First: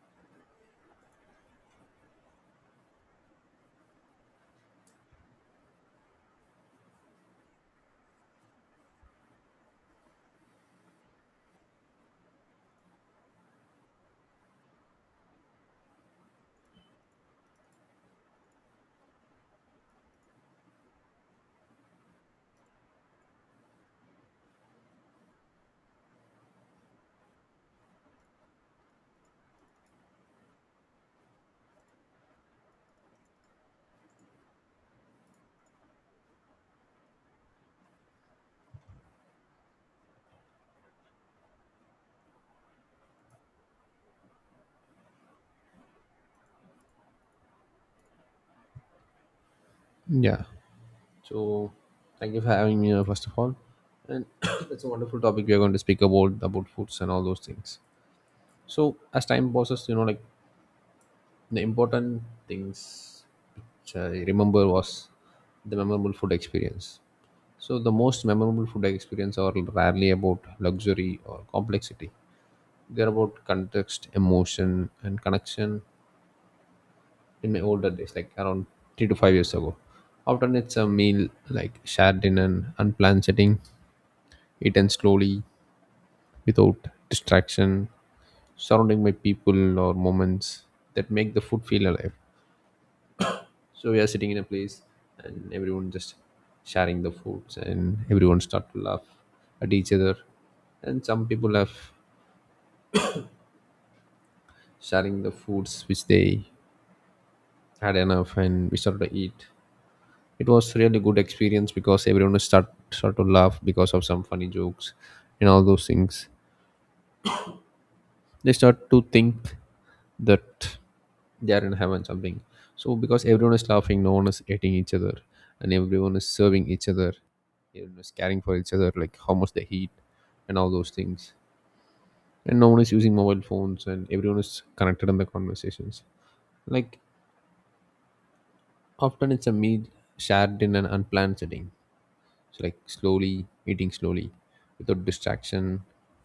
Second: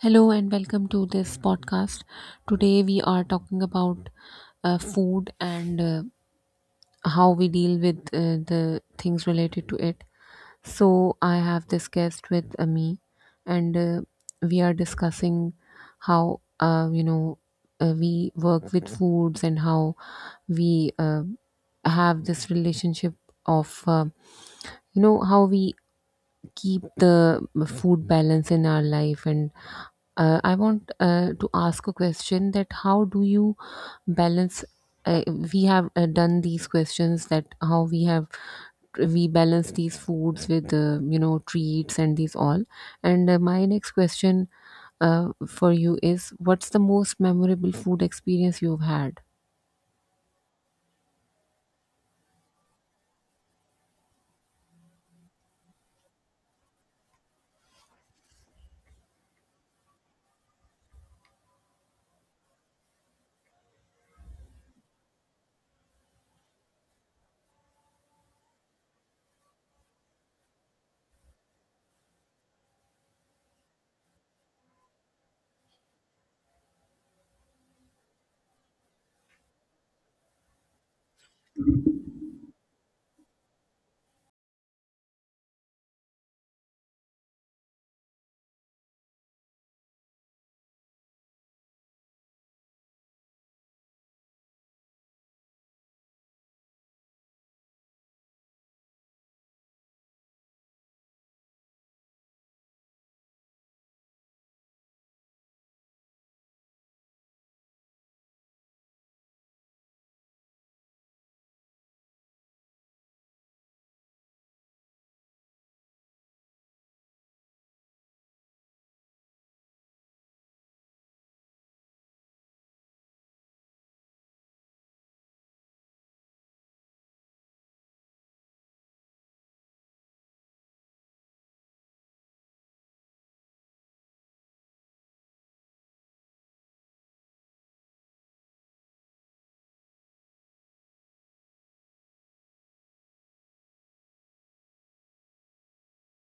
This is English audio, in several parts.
Hello and welcome to this podcast. Today we are talking about food and how we deal with the things related to it. So I have this guest with me, and we are discussing how we work with foods and how we have this relationship of how we keep the food balance in our life, and I want to ask a question, that how do you balance? uh, we have done these questions, that how we have we balance these foods with treats and these all. And my next question for you is, what's the most memorable food experience you've had? Yeah. So thank you for having me, first of all. And it's a wonderful topic we are going to speak about foods and all those things. So as time passes, you know, like the important things which I remember was the memorable food experience. So the most memorable food experience are rarely about luxury or complexity. They're about context, emotion, and connection in my older days, like around 3 to 5 years ago. Often it's a meal like shared in an unplanned setting, eaten slowly without distraction, surrounding by people or moments that make the food feel alive. So we are sitting in a place and everyone just sharing the foods and everyone start to laugh at each other. And some people have sharing the foods which they had enough and we started to eat. It was really good experience because everyone start to laugh because of some funny jokes and all those things. They start to think that they are in heaven something. So because everyone is laughing, no one is hating each other, and everyone is serving each other. Everyone is caring for each other, like how much they eat and all those things. And no one is using mobile phones and everyone is connected in the conversations. Like often it's a meal shared in an unplanned setting, so like slowly, eating slowly without distraction.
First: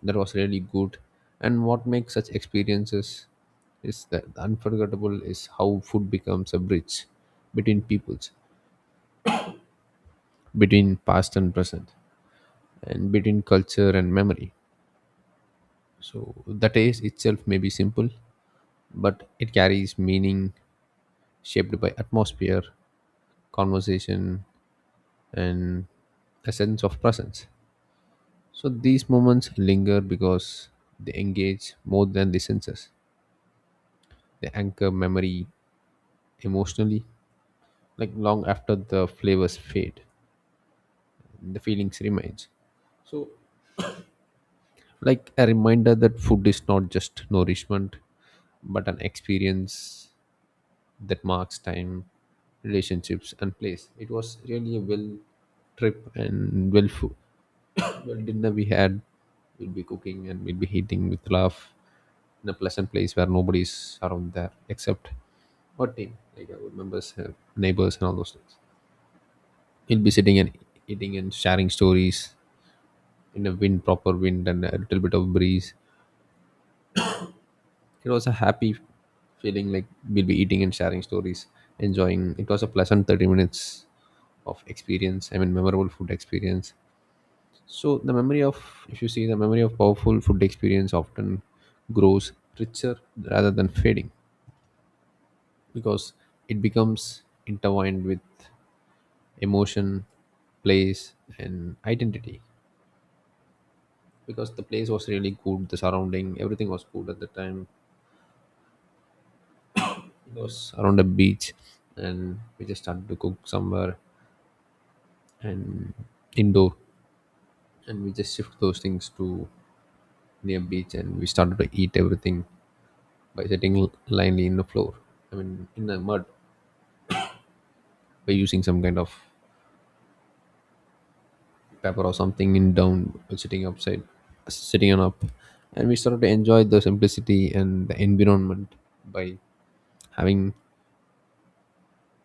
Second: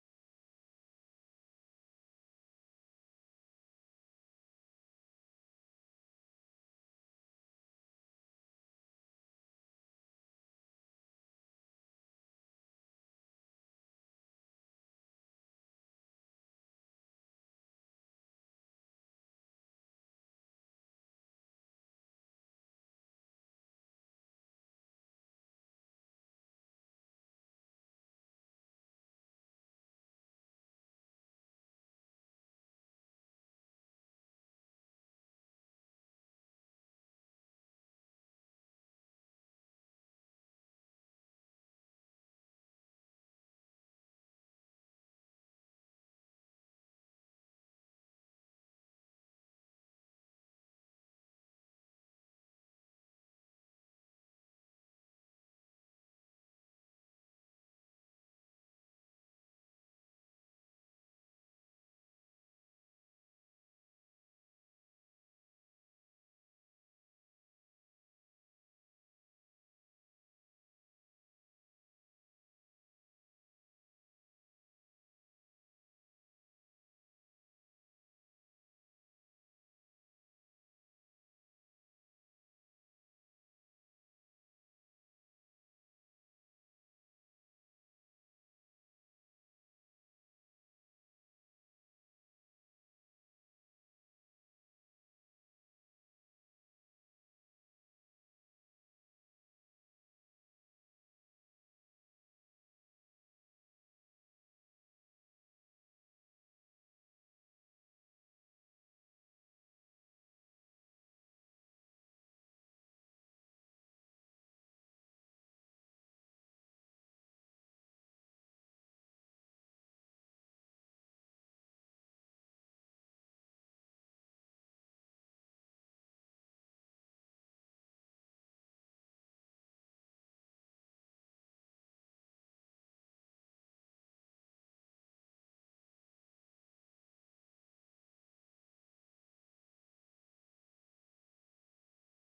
That was really good. And what makes such experiences is that unforgettable is how food becomes a bridge between peoples, between past and present, and between culture and memory. So the taste itself may be simple, but it carries meaning shaped by atmosphere, conversation, and a sense of presence. So these moments linger because they engage more than the senses. They anchor memory emotionally, like long after the flavors fade, the feelings remains. So like a reminder that food is not just nourishment, but an experience that marks time, relationships, and place. It was really a well trip and well food. Well, dinner we had, we'll be cooking and we'll be eating with love in a pleasant place where nobody's around there except our team, like our members, neighbors, and all those things. We'll be sitting and eating and sharing stories in a wind, proper wind, and a little bit of breeze. It was a happy feeling, like we'll be eating and sharing stories, enjoying. It was a pleasant 30 minutes of experience, I mean, memorable food experience. So the memory of, if you see, the memory of powerful food experience often grows richer rather than fading because it becomes intertwined with emotion, place, and identity. Because the place was really good, the surrounding, everything was good at the time. It was around a beach, and we just started to cook somewhere and indoor, and we just shift those things to near beach, and we started to eat everything by sitting l- blindly in the floor. I mean, in the mud, by using some kind of paper or something in down, sitting upside, sitting on up, and we started to enjoy the simplicity and the environment by having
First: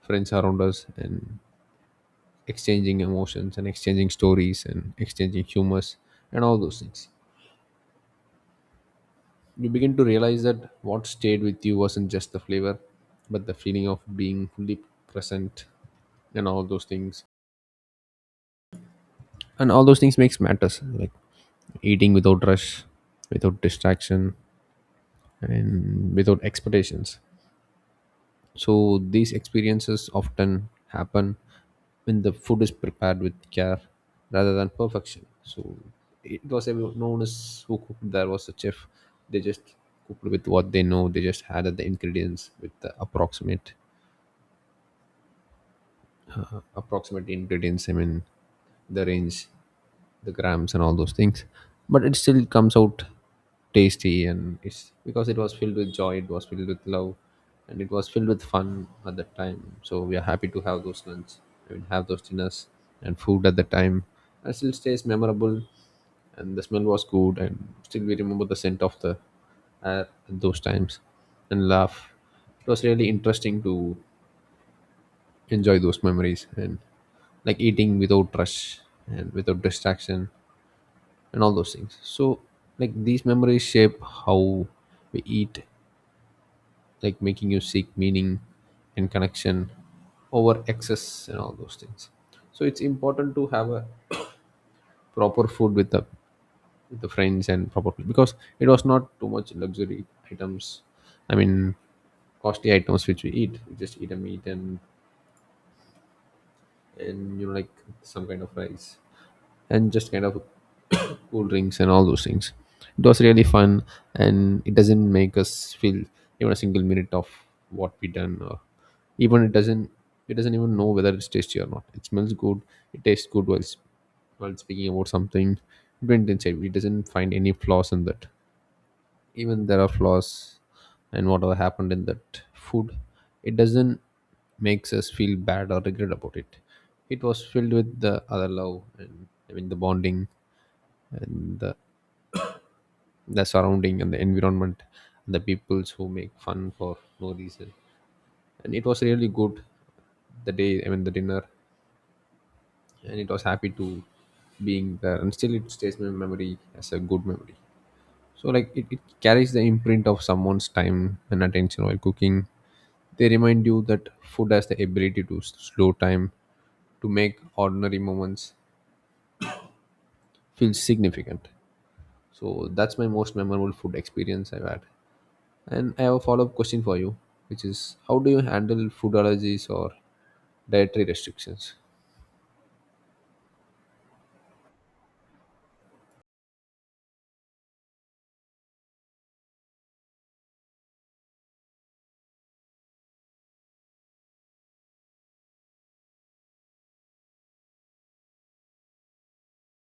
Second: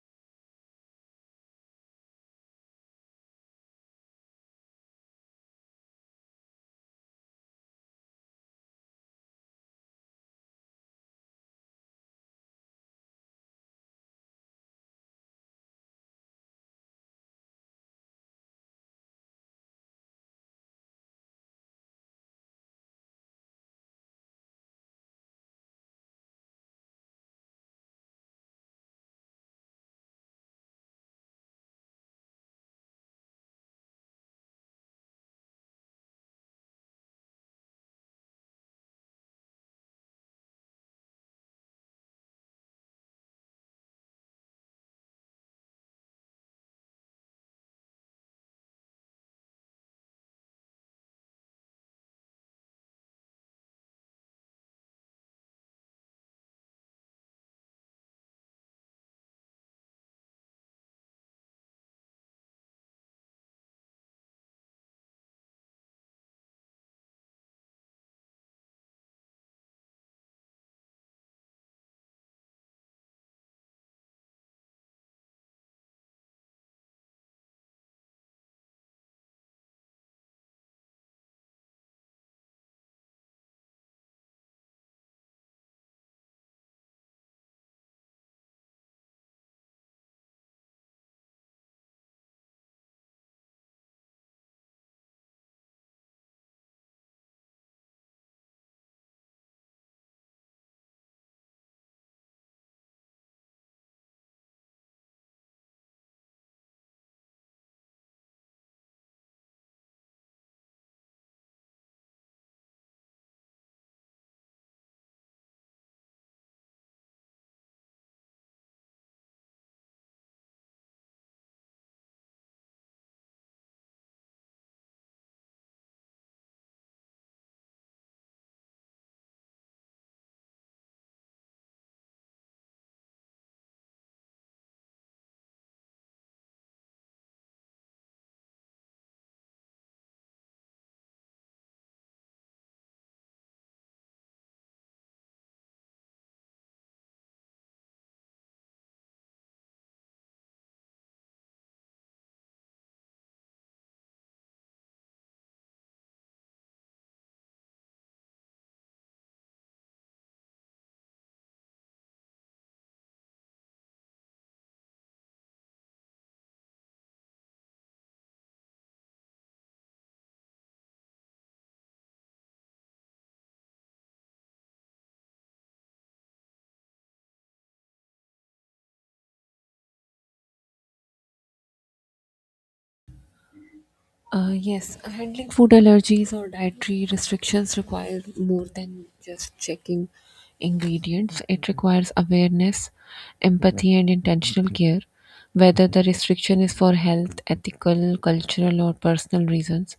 friends around us and exchanging emotions and exchanging stories and exchanging humors and all those things. You begin to realize that what stayed with you wasn't just the flavor, but the feeling of being fully present and all those things, and all those things makes matters, like eating without rush, without distraction, and without expectations. So these experiences often happen when the food is prepared with care rather than perfection. So it was everyone, no one is who cooked, there was a chef. They just cooked with what they know. They just added the ingredients with the approximate ingredients, I mean the range, the grams, and all those things. But it still comes out tasty, and it's because it was filled with joy, it was filled with love, and it was filled with fun at that time. So we are happy to have those lunch, I mean have those dinners and food at the time, and it still stays memorable. And the smell was good, and still we remember the scent of the air at those times, and laugh. It was really interesting to enjoy those memories, and like eating without rush and without distraction and all those things. So, like these memories shape how we eat, like making you seek meaning and connection over excess and all those things. So it's important to have a proper food with the friends and proper food, because it was not too much luxury items. I mean, costly items which we eat. We just eat a meat and you know, like some kind of rice and just kind of cool drinks and all those things. It was really fun, and it doesn't make us feel even a single minute of what we done, or even it doesn't. It doesn't even know whether it's tasty or not. It smells good. It tastes good while while speaking about something. It went inside. It doesn't find any flaws in that. Even there are flaws, and whatever happened in that food, it doesn't makes us feel bad or regret about it. It was filled with the other love, and I mean the bonding, and the surrounding and the environment and the peoples who make fun for no reason, and it was really good the day, I mean the dinner. And it was happy to being there, and still it stays in my memory as a good memory. So like it carries the imprint of someone's time and attention while cooking. They remind you that food has the ability to slow time, to make ordinary moments feel significant. So that's my most memorable food experience I've had. And I have a follow up question for you, which is how do you handle food allergies or dietary restrictions? Yes, handling food allergies or dietary restrictions requires more than just checking ingredients. It requires awareness, empathy, and intentional care, whether the restriction is for health, ethical, cultural, or personal reasons.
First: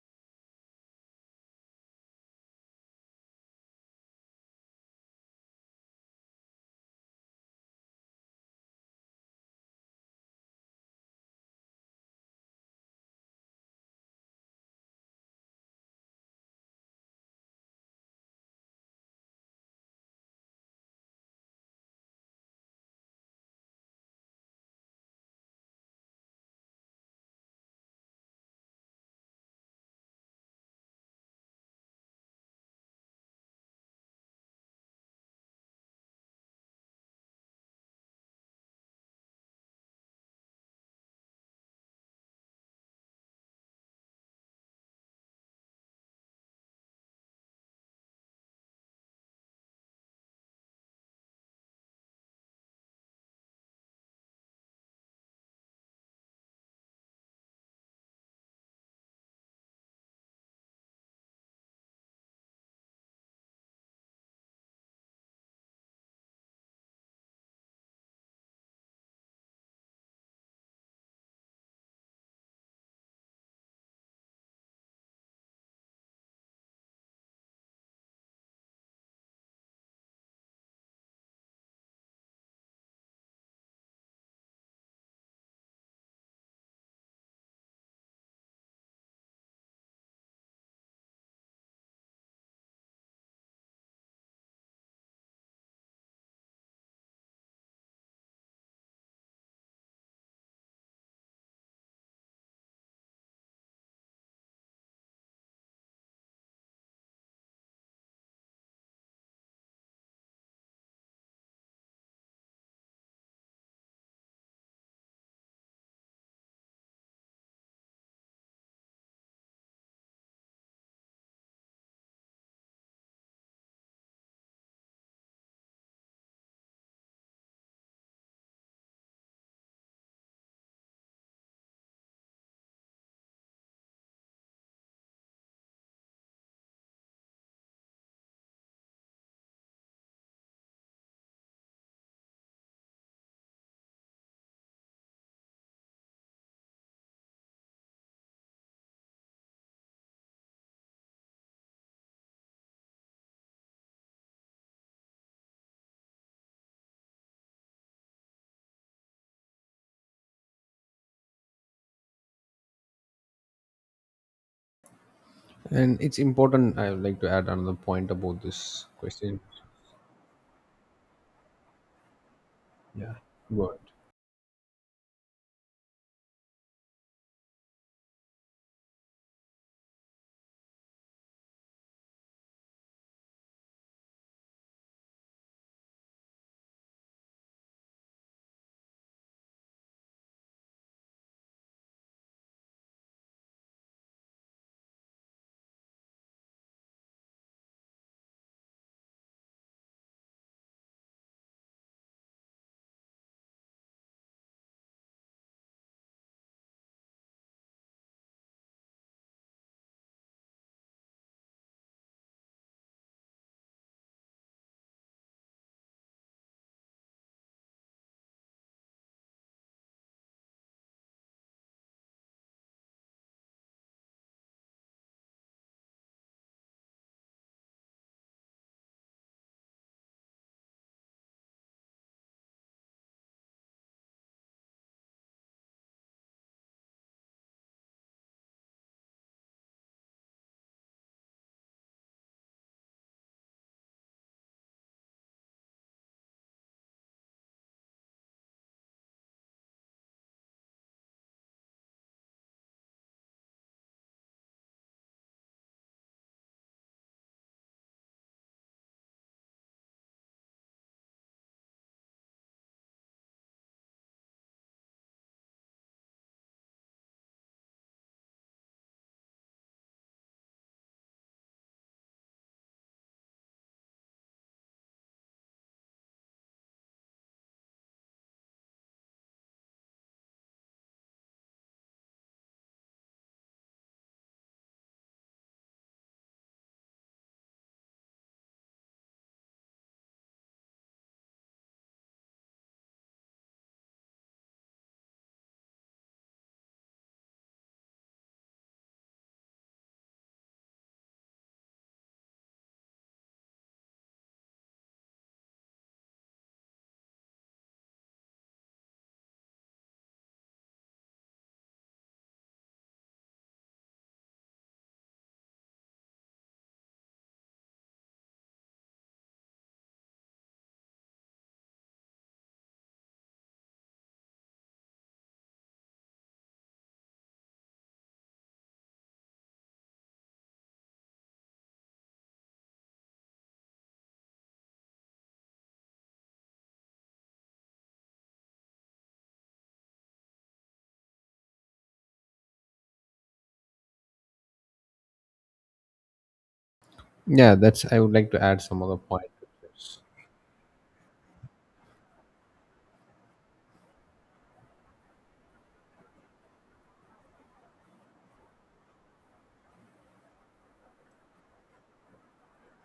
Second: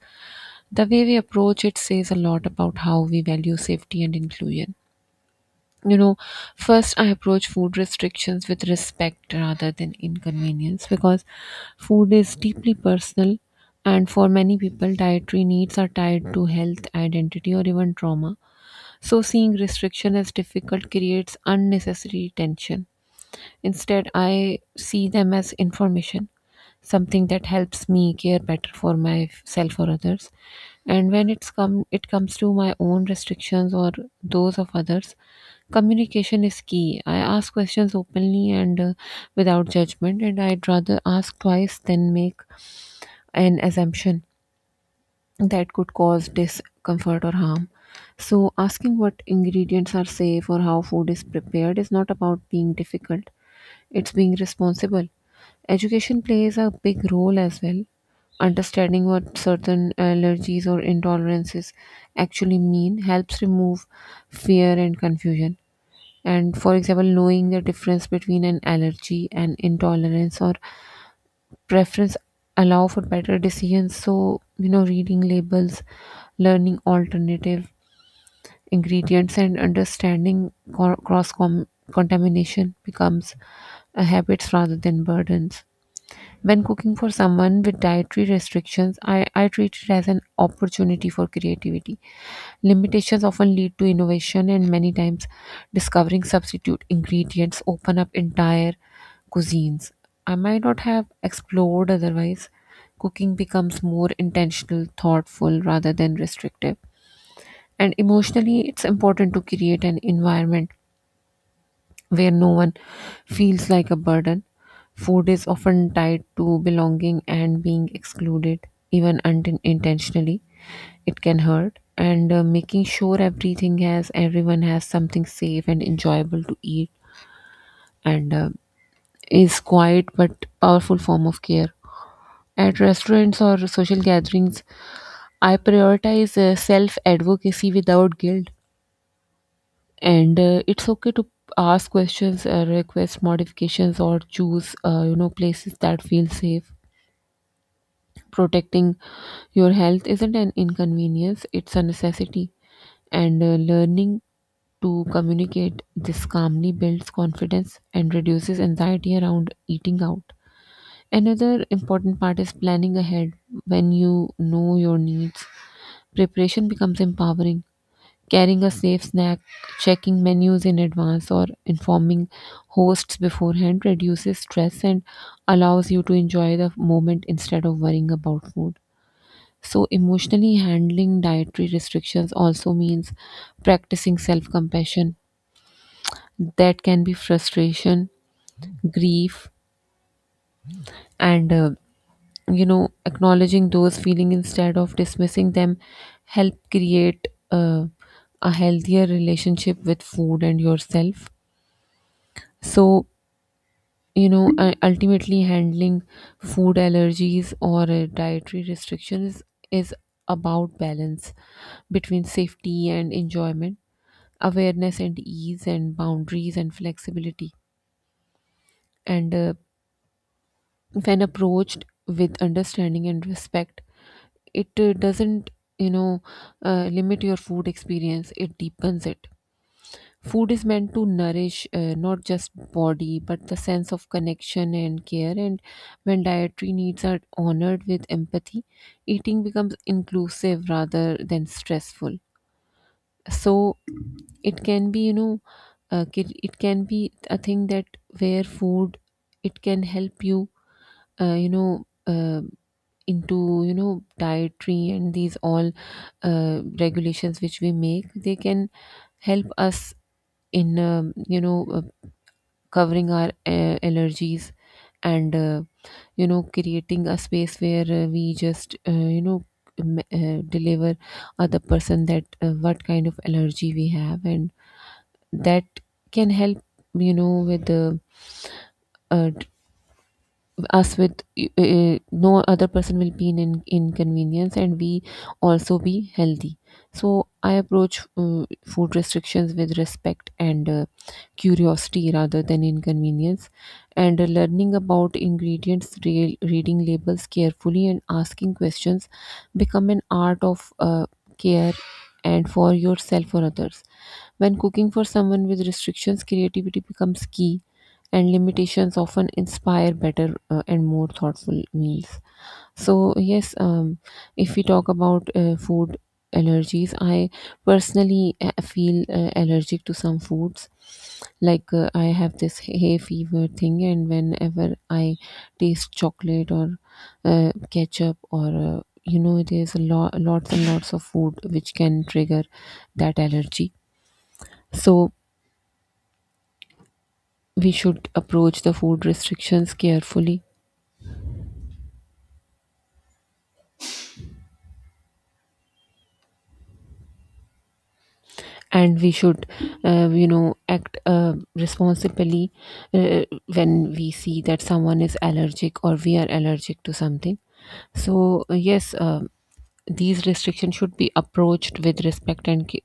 The way we approach it says a lot about how we value safety and inclusion. You know, first I approach food restrictions with respect rather than inconvenience, because food is deeply personal, and for many people dietary needs are tied to health, identity, or even trauma. So seeing restriction as difficult creates unnecessary tension. Instead, I see them as information, something that helps me care better for myself or others. And when it comes to my own restrictions or those of others, communication is key. I ask questions openly and without judgment, and I'd rather ask twice than make an assumption that could cause discomfort or harm. So asking what ingredients are safe or how food is prepared is not about being difficult, it's being responsible. Education plays a big role as well. Understanding what certain allergies or intolerances actually mean helps remove fear and confusion. And for example, knowing the difference between an allergy and intolerance or preference allow for better decisions. So, you know, reading labels, learning alternative ingredients and understanding co- cross com- contamination becomes habits rather than burdens. When cooking for someone with dietary restrictions, I treat it as an opportunity for creativity. Limitations often lead to innovation, and many times, discovering substitute ingredients open up entire cuisines I might not have explored otherwise. Cooking becomes more intentional, thoughtful rather than restrictive. And emotionally, it's important to create an environment where no one feels like a burden. Food is often tied to belonging, and being excluded, even unintentionally, it can hurt. And making sure everyone has something safe and enjoyable to eat, and is quiet but powerful form of care. At restaurants or social gatherings, I prioritize self advocacy without guilt. And it's okay to ask questions, request modifications, or choose you know, places that feel safe. Protecting your health isn't an inconvenience, it's a necessity. And learning to communicate this calmly builds confidence and reduces anxiety around eating out. Another important part is planning ahead. When you know your needs, And it's preparation important. I becomes would like to add empowering. another point about Carrying a this safe question. snack, checking menus in advance, or informing Yeah. hosts Good. beforehand reduces stress and allows you to enjoy the moment instead of worrying about food. So, emotionally, handling dietary restrictions also means practicing self compassion. That can be frustration, grief, and you know, acknowledging those feelings instead of dismissing them help create a healthier relationship with food and yourself. So, you know, ultimately handling food allergies or dietary restrictions is about balance between safety and enjoyment, awareness and ease, and boundaries and flexibility. And when approached with understanding and respect, it doesn't, you know, limit your food experience, it deepens it. Food is meant to nourish, not just body but the sense of connection and care. And when dietary needs are honored with empathy, eating becomes inclusive rather than stressful. So it can be, you know, it can be a thing that, where food, it can help you, uh, you know, uh, into you know dietary and these all regulations which we make. They can help us in you know, covering our allergies, and you know, creating a space where we just you know deliver other person that what kind of allergy we have, and that can help, you know, with the uh, t- us, with no other person will be in inconvenience, and we also be healthy. So I approach food restrictions with respect and curiosity rather than inconvenience. And learning about ingredients, reading labels carefully and asking questions become an art of care, and for yourself or others. When cooking for someone with restrictions, creativity becomes key, and limitations often inspire better and more thoughtful meals. So, yes, if we talk about food allergies, I personally feel allergic to some foods. Like, I have this hay fever thing, and whenever I taste chocolate, or ketchup, or you know, there's lots and lots of food which can trigger that allergy. So, we should approach the food restrictions carefully, Yeah, that's. I would like to add some other and we point to should this. You know, act responsibly uh, when we see that someone is allergic or we are allergic to something. So yes, these restrictions should be approached with respect and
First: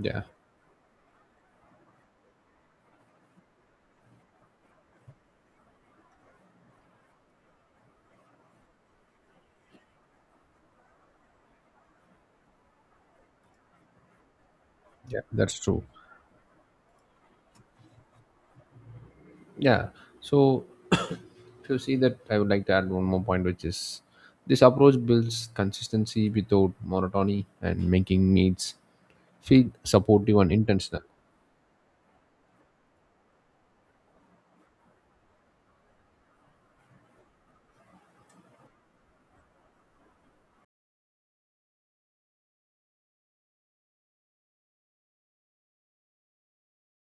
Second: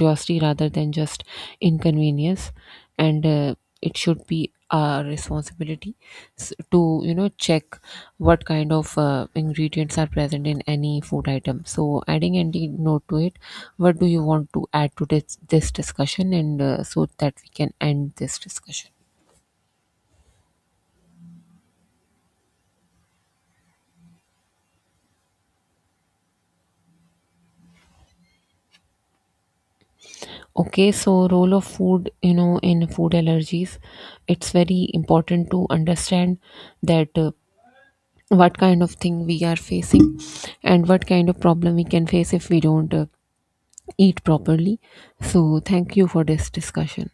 Yeah. rather than just inconvenience. And it should be our responsibility to you know check what kind of ingredients are present in any food item. So adding any note to it, what do you want to add to Yeah, this that's this true. discussion? And so that we can end this discussion. Yeah. So if you see that, I would like to add one more point, which is this approach builds consistency without monotony and making meals feel supportive and Okay, intentional. so role of food, you know, in food allergies, it's very important to understand that what kind of thing we are facing, and what kind of problem we can face if we don't eat properly. So thank you for this discussion.